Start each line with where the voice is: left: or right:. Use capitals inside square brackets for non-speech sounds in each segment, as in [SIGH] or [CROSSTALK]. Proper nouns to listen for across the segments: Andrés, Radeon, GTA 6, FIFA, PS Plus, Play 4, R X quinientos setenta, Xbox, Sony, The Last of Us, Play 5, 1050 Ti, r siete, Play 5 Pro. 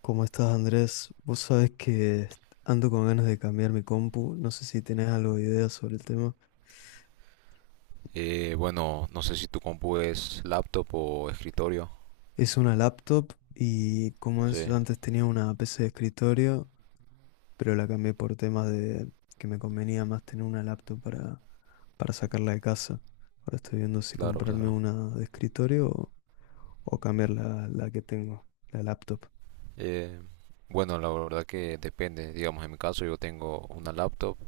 left: ¿Cómo estás, Andrés? Vos sabés que ando con ganas de cambiar mi compu. No sé si tenés algo de idea sobre el tema.
right: Bueno, no sé si tu compu es laptop o escritorio.
left: Es una laptop y, como
right: Sí,
left: es, yo antes tenía una PC de escritorio, pero la cambié por temas de que me convenía más tener una laptop para, sacarla de casa. Ahora estoy viendo si
right: claro,
left: comprarme
right: claro.
left: una de escritorio o cambiar la que tengo, la laptop.
right: Eh, bueno, la verdad que depende. Digamos, en mi caso yo tengo una laptop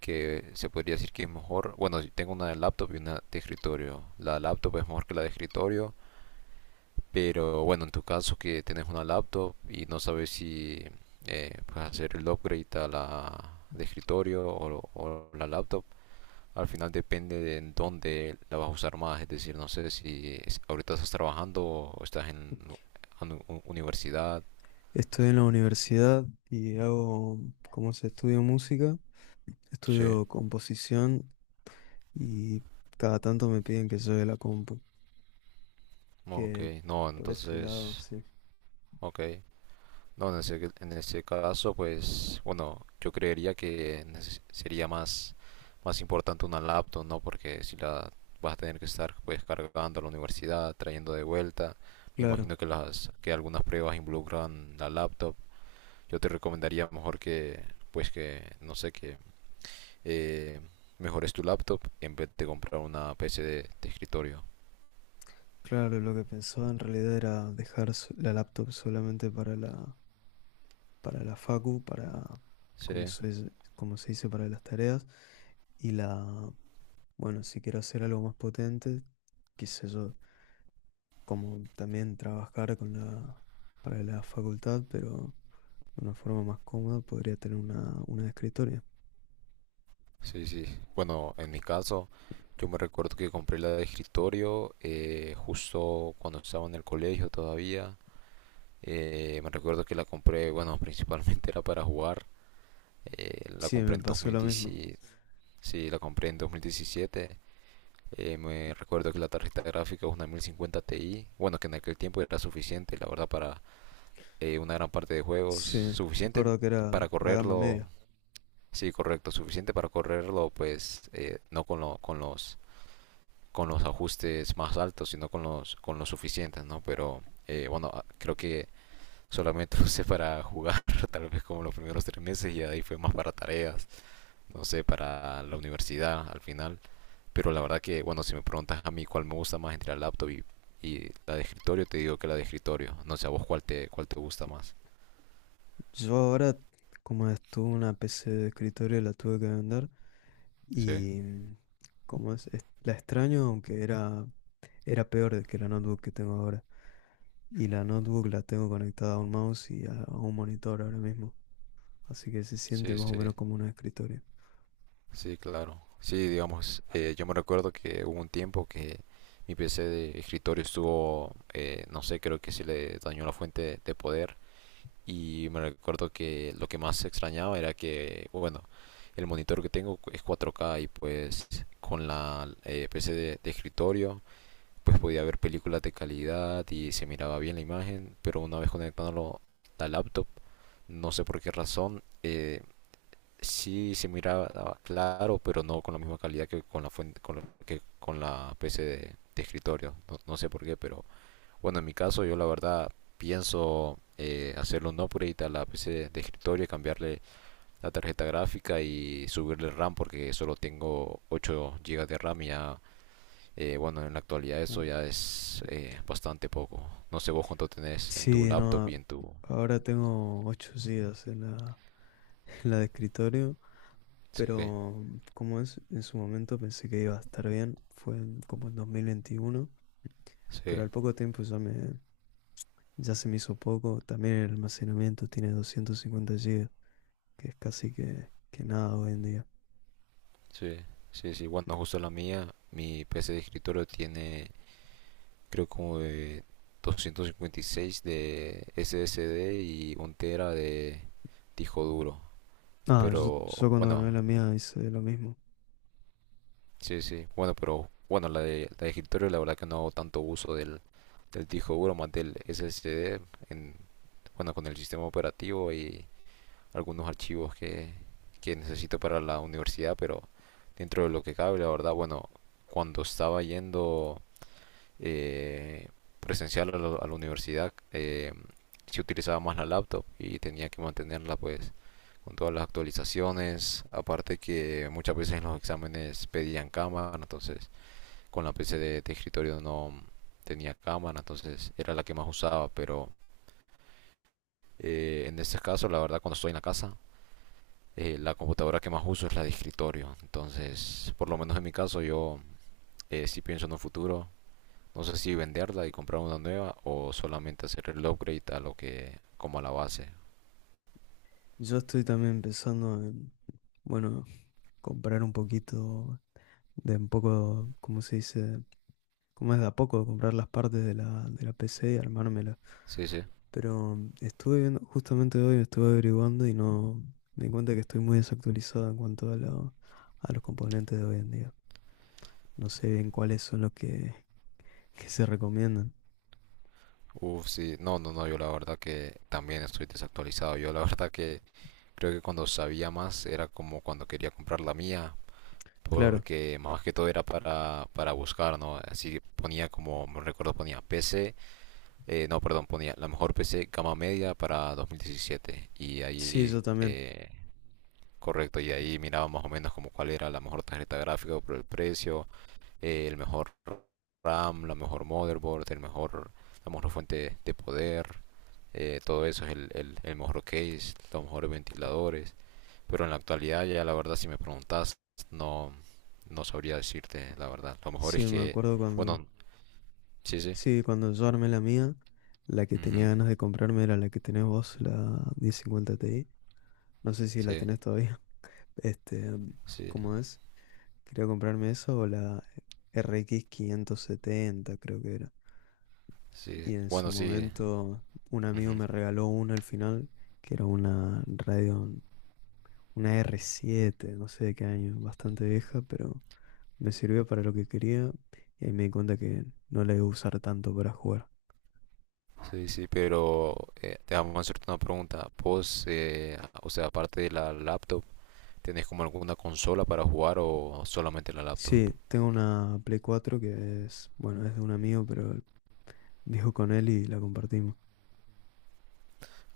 right: que se podría decir que es mejor. Bueno, yo tengo una de laptop y una de escritorio. La laptop es mejor que la de escritorio, pero bueno, en tu caso que tienes una laptop y no sabes si puedes hacer el upgrade a la de escritorio o la laptop. Al final depende de en dónde la vas a usar más, es decir, no sé si ahorita estás trabajando o estás en universidad.
left: Estoy en la universidad y hago, como se estudio música,
right: Sí.
left: estudio composición y cada tanto me piden que lleve la compu.
right: Ok,
left: Que
right: no,
left: por ese lado,
right: entonces,
left: sí.
right: ok. No, en ese caso, pues, bueno, yo creería que sería más importante una laptop, ¿no? Porque si la vas a tener que estar, pues, cargando a la universidad, trayendo de vuelta, me
left: Claro,
right: imagino que que algunas pruebas involucran la laptop. Yo te recomendaría mejor que, pues que, no sé, que eh, mejores tu laptop en vez de comprar una PC de escritorio.
left: claro, lo que pensaba en realidad era dejar la laptop solamente para la facu, para,
right: Sí,
left: como se dice, para las tareas. Y la, bueno, si quiero hacer algo más potente, qué sé yo, como también trabajar con la, para la facultad, pero de una forma más cómoda podría tener una, de escritorio.
right: sí, sí. Bueno, en mi caso, yo me recuerdo que compré la de escritorio justo cuando estaba en el colegio todavía. Me recuerdo que la compré, bueno, principalmente [LAUGHS] era para jugar. La
left: Sí,
right: compré
left: me
right: en
left: pasó lo
right: 2010.
left: mismo.
right: Sí, la compré en 2017. Me recuerdo que la tarjeta gráfica es una 1050 Ti, bueno, que en aquel tiempo era suficiente, la verdad, para una gran parte de juegos,
left: Sí,
right: suficiente
left: recuerdo que era
right: para
left: la gama
right: correrlo,
left: media.
right: sí, correcto, suficiente para correrlo, pues no con, con los ajustes más altos, sino con los suficientes, ¿no? Pero bueno, creo que solamente [LAUGHS] lo usé para jugar, [LAUGHS] tal vez como los primeros 3 meses y ahí fue más para tareas, no sé, para la universidad al final. Pero la verdad que, bueno, si me preguntas a mí cuál me gusta más entre la laptop y la de escritorio, te digo que la de escritorio. No sé a vos cuál te gusta más.
left: Yo ahora, como estuve una PC de escritorio, la tuve que vender
right: Sí,
left: y, como es, la extraño, aunque era, peor de que la notebook que tengo ahora. Y la notebook la tengo conectada a un mouse y a un monitor ahora mismo, así que se siente
right: sí,
left: más o
right: sí,
left: menos como un escritorio.
right: sí, claro. Sí, digamos, yo me recuerdo que hubo un tiempo que mi PC de escritorio estuvo, no sé, creo que se le dañó la fuente de poder. Y me recuerdo que lo que más extrañaba era que, bueno, el monitor que tengo es 4K y pues con la PC de escritorio pues podía ver películas de calidad y se miraba bien la imagen, pero una vez conectándolo a la laptop, no sé por qué razón, sí se miraba claro, pero no con la misma calidad que con la fuente, que con la PC de escritorio. No, no sé por qué, pero bueno, en mi caso yo la verdad pienso hacerle un upgrade a la PC de escritorio y cambiarle la tarjeta gráfica y subirle RAM porque solo tengo 8 gigas de RAM y ya bueno, en la actualidad eso ya es bastante poco. No sé vos cuánto tenés en tu
left: Sí,
right: laptop
left: no,
right: y en tu...
left: ahora tengo 8 gigas en la, [LAUGHS] en la de escritorio,
right: Sí,
left: pero, como es, en su momento pensé que iba a estar bien, fue como en 2021, pero
right: sí,
left: al poco tiempo ya se me hizo poco, también el almacenamiento tiene 250 gigas, que es casi que, nada hoy en día.
right: sí, sí, sí. Bueno, justo la mía, mi PC de escritorio tiene creo como de 256 de SSD y un tera de disco duro.
left: Ah, yo,
right: Pero
left: yo cuando gané
right: bueno,
left: la mía hice lo mismo.
right: sí, sí. Bueno, pero bueno, la de escritorio la verdad que no hago tanto uso del disco duro más del SSD en, bueno, con el sistema operativo y algunos archivos que necesito para la universidad, pero dentro de lo que cabe, la verdad, bueno, cuando estaba yendo eh, presencial a la universidad, sí utilizaba más la laptop y tenía que mantenerla pues con todas las actualizaciones, aparte que muchas veces en los exámenes pedían cámara, entonces con la PC de escritorio no tenía cámara, entonces era la que más usaba, pero en este caso, la verdad, cuando estoy en la casa, la computadora que más uso es la de escritorio. Entonces, por lo menos en mi caso, yo sí pienso en un futuro. No sé si venderla y comprar una nueva o solamente hacer el upgrade como a la base.
left: Yo estoy también pensando en, bueno, comprar un poquito de un poco, ¿cómo se dice? ¿Cómo es de a poco? Comprar las partes de la PC y armármela.
right: Sí, sí.
left: Pero estuve viendo, justamente hoy estuve averiguando y no me di cuenta que estoy muy desactualizado en cuanto a los componentes de hoy en día. No sé bien cuáles son los que se recomiendan.
right: Uf, sí. No, no, no. Yo la verdad que también estoy desactualizado. Yo la verdad que creo que cuando sabía más era como cuando quería comprar la mía.
left: Claro,
right: Porque más que todo era para buscar, ¿no? Así que ponía como, me recuerdo, ponía PC. No, perdón, ponía la mejor PC gama media para 2017. Y
left: sí,
right: ahí,
left: yo también.
right: correcto, y ahí miraba más o menos como cuál era la mejor tarjeta gráfica por el precio, el mejor RAM, la mejor motherboard, el mejor, la mejor fuente de poder, todo eso es el mejor case, los mejores ventiladores. Pero en la actualidad, ya la verdad, si me preguntas, no, no sabría decirte la verdad. Lo mejor
left: Sí,
right: es
left: me
right: que,
left: acuerdo cuando.
right: bueno, sí, sí,
left: Sí, cuando yo armé la mía, la que
right: ujú,
left: tenía ganas de comprarme era la que tenés vos, la 1050 Ti. No sé si la
right: sí,
left: tenés todavía. [LAUGHS] Este,
right: sí,
left: ¿cómo es? Quería comprarme eso o la RX 570, creo que era.
right: sí.
left: Y en su
right: Bueno, sí,
left: momento un amigo
right: ujú.
left: me regaló una al final, que era una Radeon, una R7, no sé de qué año, bastante vieja, pero me sirvió para lo que quería y ahí me di cuenta que no la iba a usar tanto para jugar.
right: Sí, sí, pero déjame hacerte una pregunta. ¿Vos, o sea, aparte de la laptop, tenés como alguna consola para jugar o solamente la laptop?
left: Sí, tengo una Play 4 que es, bueno, es de un amigo, pero [LAUGHS] dijo con él y la compartimos.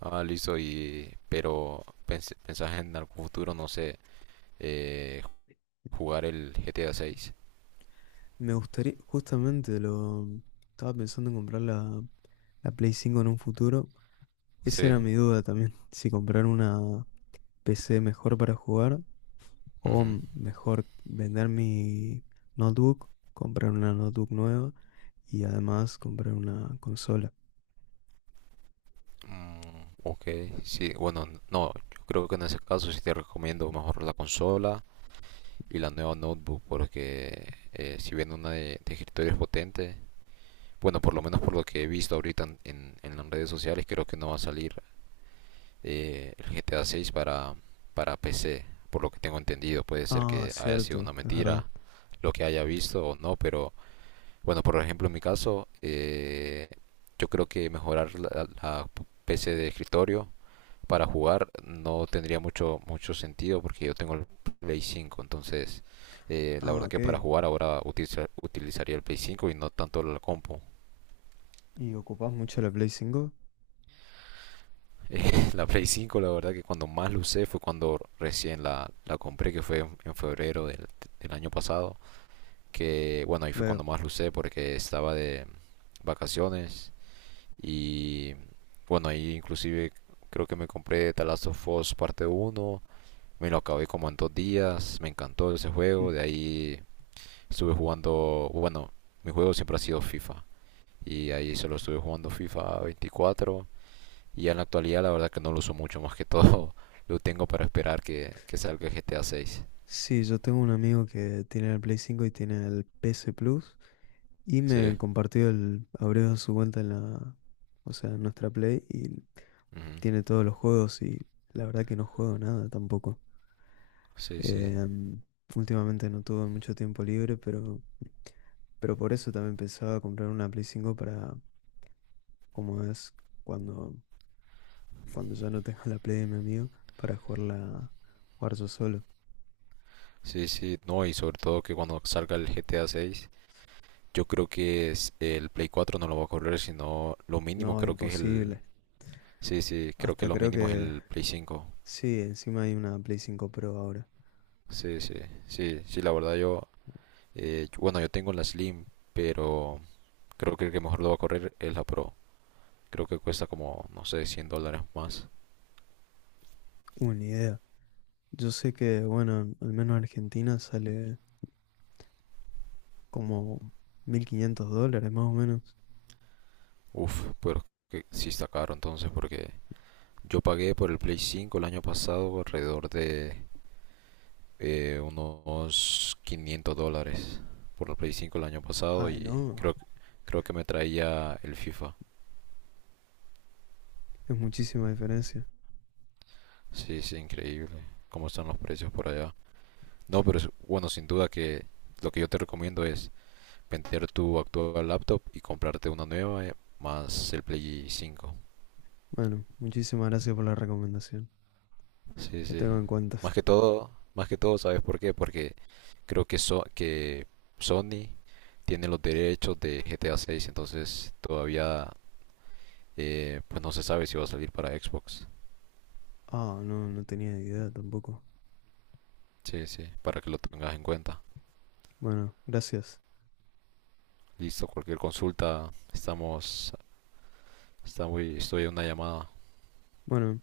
right: Ah, listo, y pero pensás en algún futuro, no sé, eh, jugar el GTA 6.
left: Me gustaría, justamente lo estaba pensando en comprar la, Play 5 en un futuro. Esa
right: Sí.
left: era mi duda también, [LAUGHS] si comprar una PC mejor para jugar o
right: Ujú.
left: mejor vender mi notebook, comprar una notebook nueva y además comprar una consola.
right: Mm, ok, sí, bueno, no, yo creo que en ese caso sí te recomiendo mejor la consola y la nueva notebook porque si bien una de escritorio es potente. Bueno, por lo menos por lo que he visto ahorita en las redes sociales, creo que no va a salir el GTA 6 para PC. Por lo que tengo entendido, puede ser
left: Ah,
right: que haya sido una
left: cierto, es verdad.
right: mentira lo que haya visto o no, pero bueno, por ejemplo, en mi caso, yo creo que mejorar la PC de escritorio para jugar no tendría mucho, mucho sentido porque yo tengo el Play 5, entonces la
left: Ah,
right: verdad
left: ok.
right: que para jugar ahora utilizaría el Play 5 y no tanto la compu.
left: ¿Y ocupás mucho la Play 5?
right: [LAUGHS] La Play 5 la verdad que cuando más lo usé fue cuando recién la compré, que fue en febrero del año pasado. Que bueno, ahí fue
left: Veo.
right: cuando más lo usé porque estaba de vacaciones. Y bueno, ahí inclusive creo que me compré The Last of Us parte uno. Me lo acabé como en 2 días. Me encantó ese juego.
left: [LAUGHS]
right: De ahí estuve jugando, bueno, mi juego siempre ha sido FIFA. Y ahí solo estuve jugando FIFA 24 y ya en la actualidad la verdad que no lo uso mucho, más que todo [LAUGHS] lo tengo para esperar que salga GTA 6.
left: Sí, yo tengo un amigo que tiene el Play 5 y tiene el PS Plus y
right: Sí.
left: me compartió abrió su cuenta en la, o sea, en nuestra Play y
right: Ujú.
left: tiene todos los juegos y la verdad que no juego nada tampoco.
right: Sí, sí.
left: Em, últimamente no tuve mucho tiempo libre, pero, por eso también pensaba comprar una Play 5 para, como es, cuando, cuando ya no tenga [LAUGHS] la Play de mi amigo, para jugarla, jugar yo solo.
right: Sí, sí. No, y sobre todo que cuando salga el GTA 6, yo creo que el Play 4 no lo va a correr, sino lo mínimo
left: No,
right: creo que es el...
left: imposible.
right: Sí, sí, creo que
left: Hasta
right: lo
left: creo
right: mínimo es
left: que.
right: el Play 5.
left: Sí, encima hay una Play 5 Pro ahora.
right: Sí, sí, sí, sí, la verdad yo... Bueno, yo tengo la Slim, pero creo que el que mejor lo va a correr es la Pro. Creo que cuesta como, no sé, $100 más.
left: Una idea. Yo sé que, bueno, al menos en Argentina sale como 1.500 dólares más o menos.
right: Uf, pero que sí está caro entonces porque yo pagué por el Play 5 el año pasado alrededor de unos $500 por el Play 5 el año pasado
left: Ay,
right: y
left: no,
right: creo, creo que me traía el FIFA.
left: es muchísima diferencia.
right: Sí, sí, increíble cómo están los precios por allá. No, pero bueno, sin duda que lo que yo te recomiendo es vender tu actual laptop y comprarte una nueva más el Play 5.
left: Bueno, muchísimas gracias por la recomendación.
right: Sí,
left: La
right: sí.
left: tengo en cuenta.
right: Más que todo, ¿sabes por qué? Porque creo que Sony tiene los derechos de GTA 6, entonces todavía pues no se sabe si va a salir para Xbox.
left: Ah, no, no tenía idea tampoco.
right: Sí, sí, para que lo tengas en cuenta.
left: Bueno, gracias.
right: Listo, cualquier consulta, estamos, está muy, estoy en una llamada.
left: Bueno.